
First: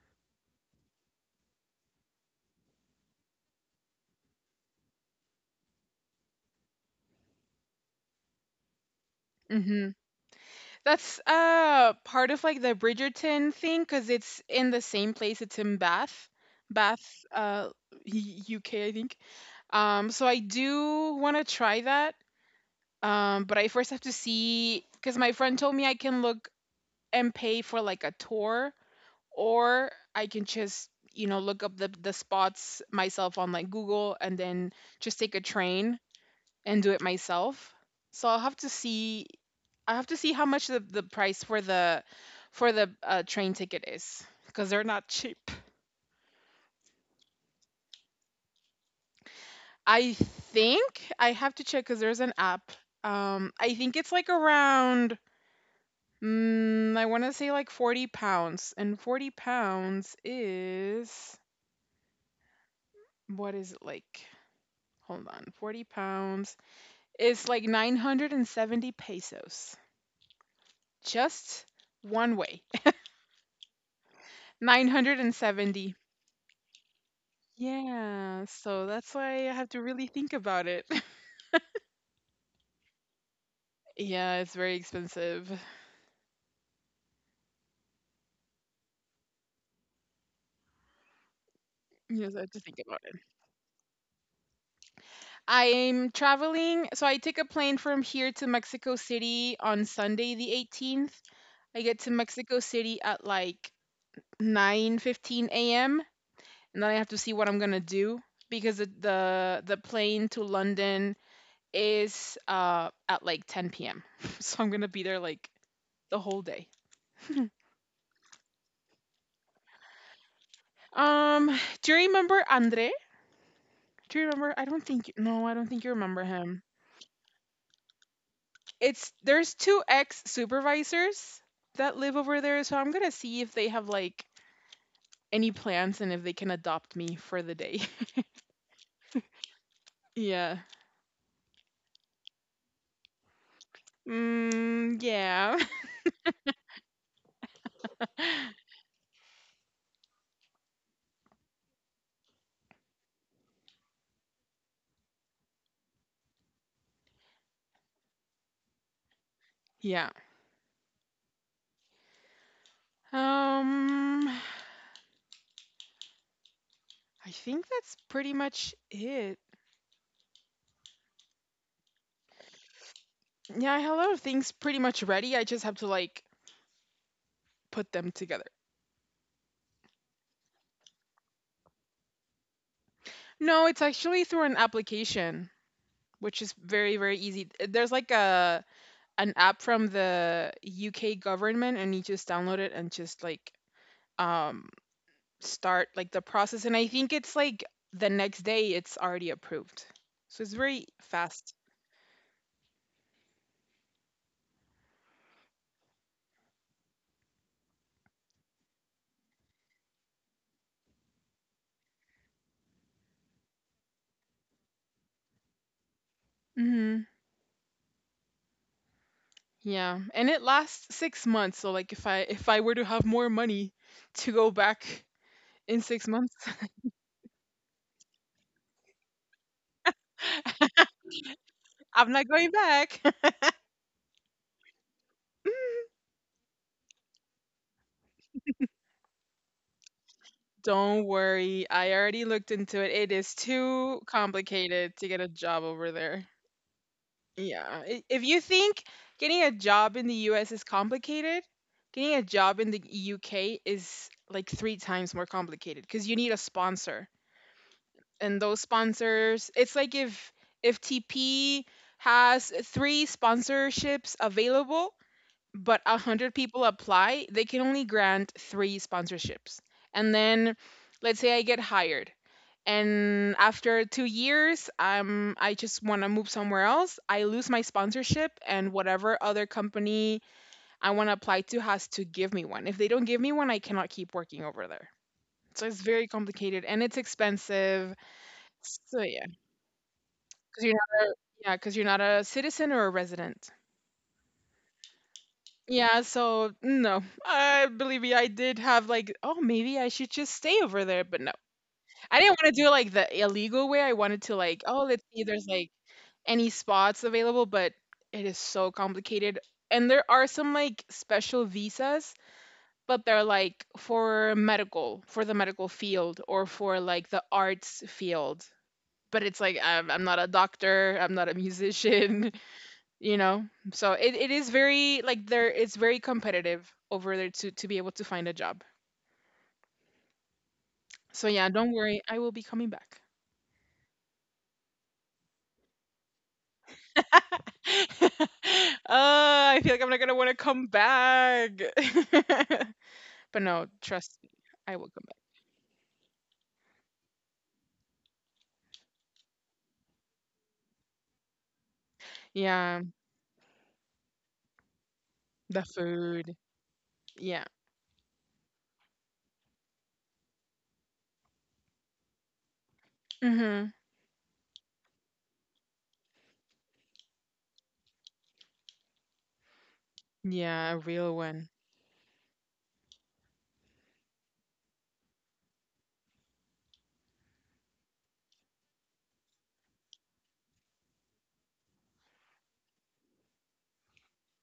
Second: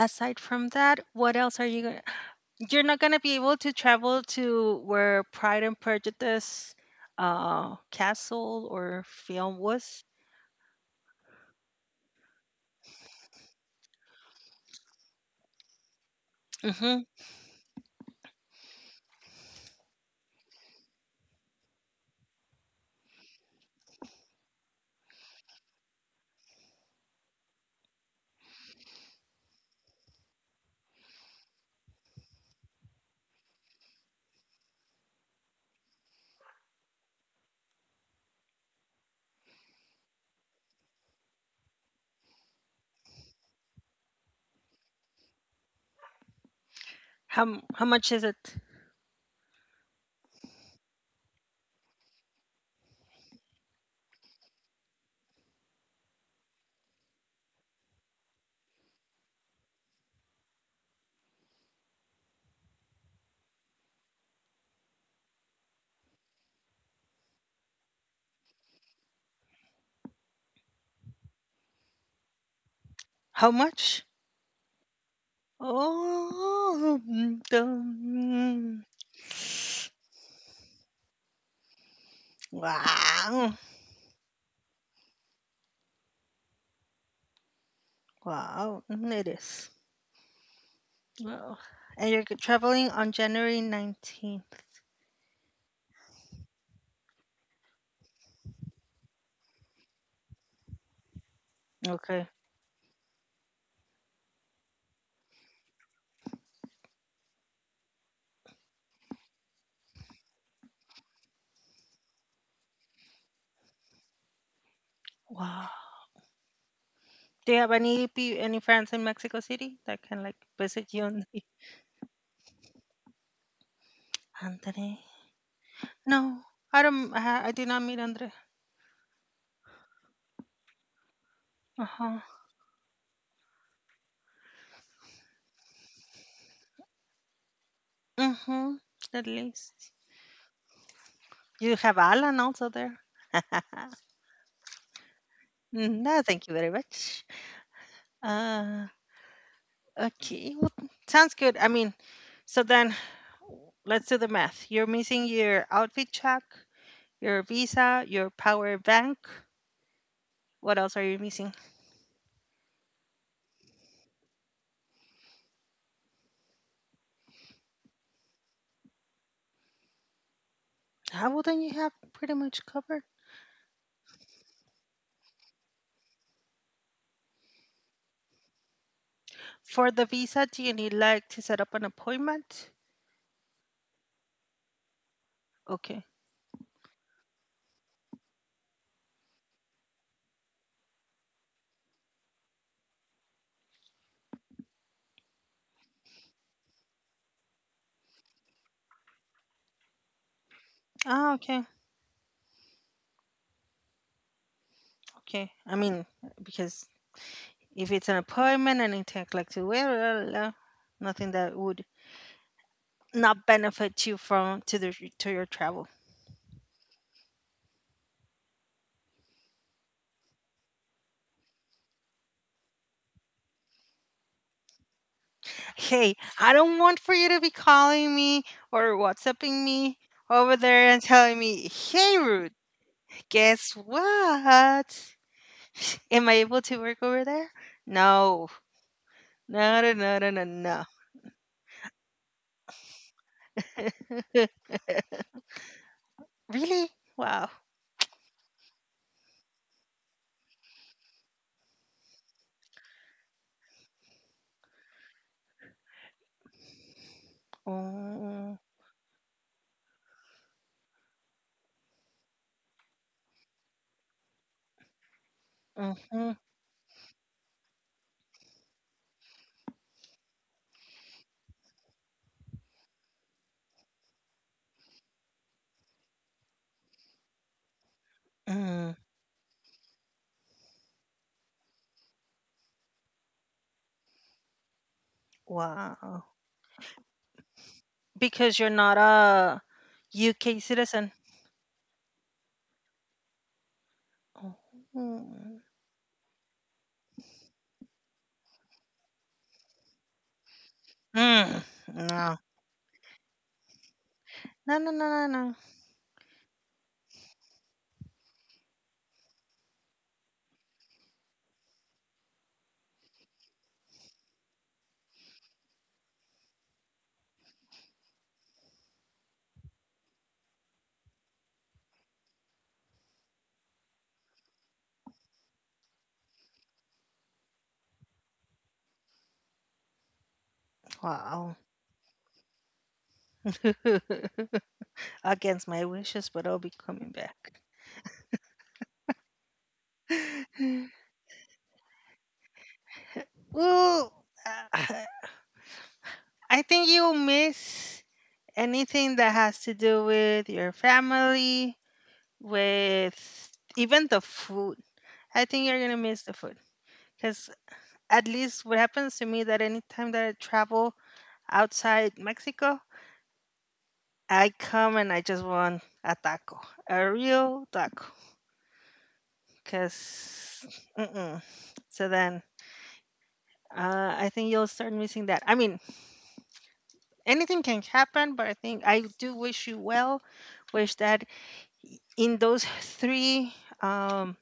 Speaker 1: aside from that, what else are you gonna? You're not gonna be able to travel to where Pride and Prejudice, castle or film
Speaker 2: Mhm.
Speaker 1: was.
Speaker 2: That's part of like the Bridgerton thing cuz it's in the same place, it's in Bath. Bath,
Speaker 1: Mm-hmm.
Speaker 2: UK I think. So I do want to try that. But I first have to see because my friend told me I can look and pay for like a tour, or I can just, you know, look up the spots myself on like Google and then just take a train and do it myself. So I'll have to see. I have to see how much the price for the train ticket is because they're not cheap.
Speaker 1: How m- how much is it?
Speaker 2: I think I have to check because there's an app. I think it's like around, mm, I want to say like £40. And £40 is, what is it like? Hold on. £40 is like 970 pesos. Just one way.
Speaker 1: How much?
Speaker 2: 970.
Speaker 1: Oh, mm, the-
Speaker 2: Yeah,
Speaker 1: mm.
Speaker 2: so that's why I have to really think about it.
Speaker 1: Wow,
Speaker 2: Yeah, it's very expensive.
Speaker 1: wow, mm, it is. Wow. And you're
Speaker 2: Yes, I have to think
Speaker 1: traveling
Speaker 2: about
Speaker 1: on
Speaker 2: it.
Speaker 1: January 19th.
Speaker 2: I'm traveling. So I take a plane from here to Mexico City on Sunday, the 18th. I get to
Speaker 1: Okay.
Speaker 2: Mexico City at like 9:15 a.m., and then I have to see what I'm gonna do because the plane to London is at like 10 p.m. So I'm gonna be there like
Speaker 1: Wow.
Speaker 2: the whole day.
Speaker 1: Do you have any pe- any friends in Mexico City that can like visit you and
Speaker 2: Um, do you remember Andre? Do you remember? I don't
Speaker 1: Andre?
Speaker 2: think you, no, I don't think you
Speaker 1: No,
Speaker 2: remember him.
Speaker 1: I don't. I did not meet Andre.
Speaker 2: It's there's two ex supervisors
Speaker 1: Uh
Speaker 2: that live
Speaker 1: huh.
Speaker 2: over there, so I'm gonna see if they have like any plans and if they can adopt me for the day.
Speaker 1: Mm hmm. At least
Speaker 2: Yeah.
Speaker 1: you have Alan also there.
Speaker 2: Mm, yeah.
Speaker 1: Mm, no, thank you very much. Uh, okay. Well, sounds good. I mean, so then let's do the math. You're missing your outfit check, your visa, your power bank.
Speaker 2: Yeah.
Speaker 1: What else are you missing?
Speaker 2: Um, I think that's pretty much it.
Speaker 1: Ah, well, then you have pretty much covered.
Speaker 2: Yeah, I have a lot of things pretty much ready. I just have to like put them together.
Speaker 1: For the visa, do you need like to set up an appointment?
Speaker 2: No, it's actually through an application,
Speaker 1: Okay.
Speaker 2: which is very, very easy. There's like a an app from the UK government, and you just download it and just like um start like the process, and I think it's like the next day it's already approved. So it's very
Speaker 1: Ah,
Speaker 2: fast.
Speaker 1: okay. Okay. I mean, because if it's an appointment and it takes like two weeks, blah, blah, blah, nothing that would not benefit you from to the to your travel.
Speaker 2: Mhm. Yeah, and it lasts 6 months. So like if I were to have more money to go back in six
Speaker 1: Hey,
Speaker 2: months,
Speaker 1: I don't want for you to be calling me or WhatsApping me over there and telling me,
Speaker 2: I'm
Speaker 1: "Hey,
Speaker 2: not going
Speaker 1: Ruth,
Speaker 2: back.
Speaker 1: guess what? Am I able to work over there?" No. Na na na na na na.
Speaker 2: Don't worry, I already looked into it. It is too complicated to get a job over there.
Speaker 1: Really? Wow.
Speaker 2: Yeah, if you think getting a job in the US is complicated, getting a job in the UK is like three times more complicated because you need a sponsor. And
Speaker 1: Oh.
Speaker 2: those sponsors, it's like if tp has three sponsorships available but a
Speaker 1: Mm-hmm.
Speaker 2: 100 people apply, they can only grant three sponsorships. And then let's say I get hired, and after 2 years, I just want to move somewhere else, I lose my sponsorship, and
Speaker 1: Mm.
Speaker 2: whatever other company I want to apply to has to give me one. If they don't give me one, I cannot keep working over there. So it's very
Speaker 1: Wow.
Speaker 2: complicated and it's expensive,
Speaker 1: Because you're not
Speaker 2: so yeah.
Speaker 1: a UK
Speaker 2: 'Cause you're
Speaker 1: citizen.
Speaker 2: not, yeah, 'cause you're not a citizen or a resident.
Speaker 1: Oh. Mm.
Speaker 2: Yeah, so no. I believe me, I did have like, "Oh, maybe I should just stay over there," but no.
Speaker 1: Mm,
Speaker 2: I
Speaker 1: no.
Speaker 2: didn't wanna do like the illegal way. I wanted to like,
Speaker 1: No,
Speaker 2: "Oh,
Speaker 1: no,
Speaker 2: let's
Speaker 1: no,
Speaker 2: see
Speaker 1: no,
Speaker 2: if there's
Speaker 1: no.
Speaker 2: like any spots available," but it is so complicated. And there are some like special visas, but they're like for medical for the medical field, or for like the arts field. But it's like, I'm not a doctor, I'm not a musician. You know? So it is very like there it's very competitive over there to be able to find a job. So yeah,
Speaker 1: Wow.
Speaker 2: don't worry, I will be coming back.
Speaker 1: Against my wishes, but I'll be coming back.
Speaker 2: Oh, I feel like I'm not gonna want to come back. But no, trust
Speaker 1: Well,
Speaker 2: me, I will
Speaker 1: uh,
Speaker 2: come back.
Speaker 1: I think you'll miss anything that has to do with your family,
Speaker 2: Yeah,
Speaker 1: with even the food. I
Speaker 2: the
Speaker 1: think you're gonna miss the
Speaker 2: food.
Speaker 1: food,
Speaker 2: Yeah.
Speaker 1: because at least what happens to me that anytime that I travel outside Mexico,
Speaker 2: Mhm.
Speaker 1: I come and I just want a taco, a real taco. Cause,
Speaker 2: Yeah, a real
Speaker 1: mm-mm.
Speaker 2: one.
Speaker 1: So then I think you'll start missing that. I mean, anything can happen, but I think I do wish you well. Wish that in those three um,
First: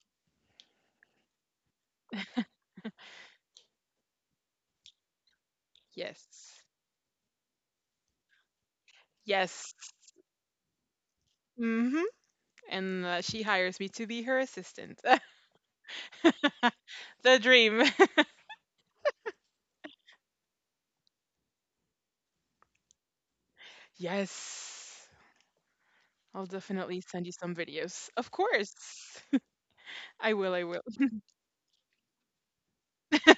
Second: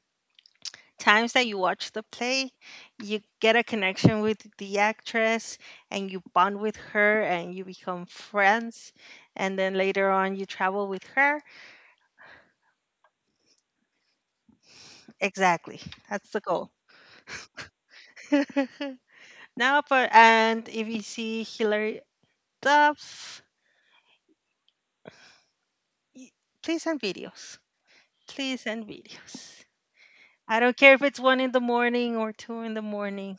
Speaker 1: times that you watch the play, you get a connection with the actress and you bond
Speaker 2: Yes.
Speaker 1: with her and you become friends. And
Speaker 2: Yes.
Speaker 1: then later on, you travel with her.
Speaker 2: Hmm. And she hires me to be her assistant.
Speaker 1: Exactly. That's the goal.
Speaker 2: The dream.
Speaker 1: Now, but, and if you see Hilary Duff,
Speaker 2: Yes.
Speaker 1: y-
Speaker 2: I'll
Speaker 1: please send
Speaker 2: definitely send you some
Speaker 1: videos.
Speaker 2: videos. Of
Speaker 1: Please
Speaker 2: course.
Speaker 1: send videos.
Speaker 2: I will,
Speaker 1: I
Speaker 2: I
Speaker 1: don't
Speaker 2: will.
Speaker 1: care if it's one in the morning or two in the morning.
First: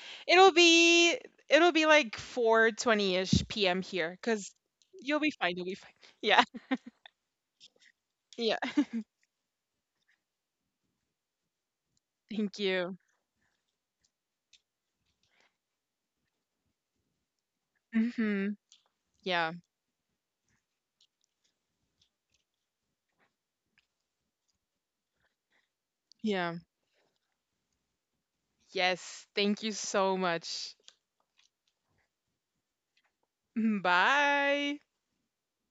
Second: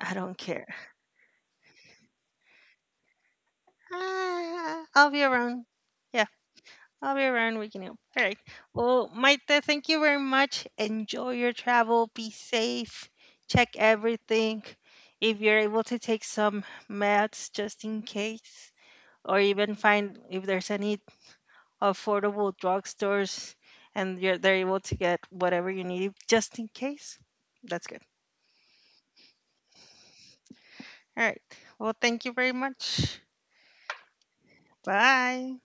Speaker 1: I don't
Speaker 2: It'll
Speaker 1: care.
Speaker 2: be it'll be like 4:20ish p.m. here cuz
Speaker 1: Ah, I'll
Speaker 2: you'll
Speaker 1: be
Speaker 2: be fine, you'll
Speaker 1: around.
Speaker 2: be fine.
Speaker 1: Yeah.
Speaker 2: Yeah.
Speaker 1: I'll be around. We can help. All right.
Speaker 2: Yeah.
Speaker 1: Well, Maite, thank you very much. Enjoy your travel. Be
Speaker 2: Thank you.
Speaker 1: safe. Check everything. If you're able to take some meds just in
Speaker 2: Mhm.
Speaker 1: case, or
Speaker 2: Yeah.
Speaker 1: even find if there's any affordable drugstores and you're, they're able to get whatever you need
Speaker 2: Yeah.
Speaker 1: just in case, that's good.
Speaker 2: Yes. Thank you so much.
Speaker 1: All right. Well, thank you very much.
Speaker 2: Bye.
Speaker 1: Bye.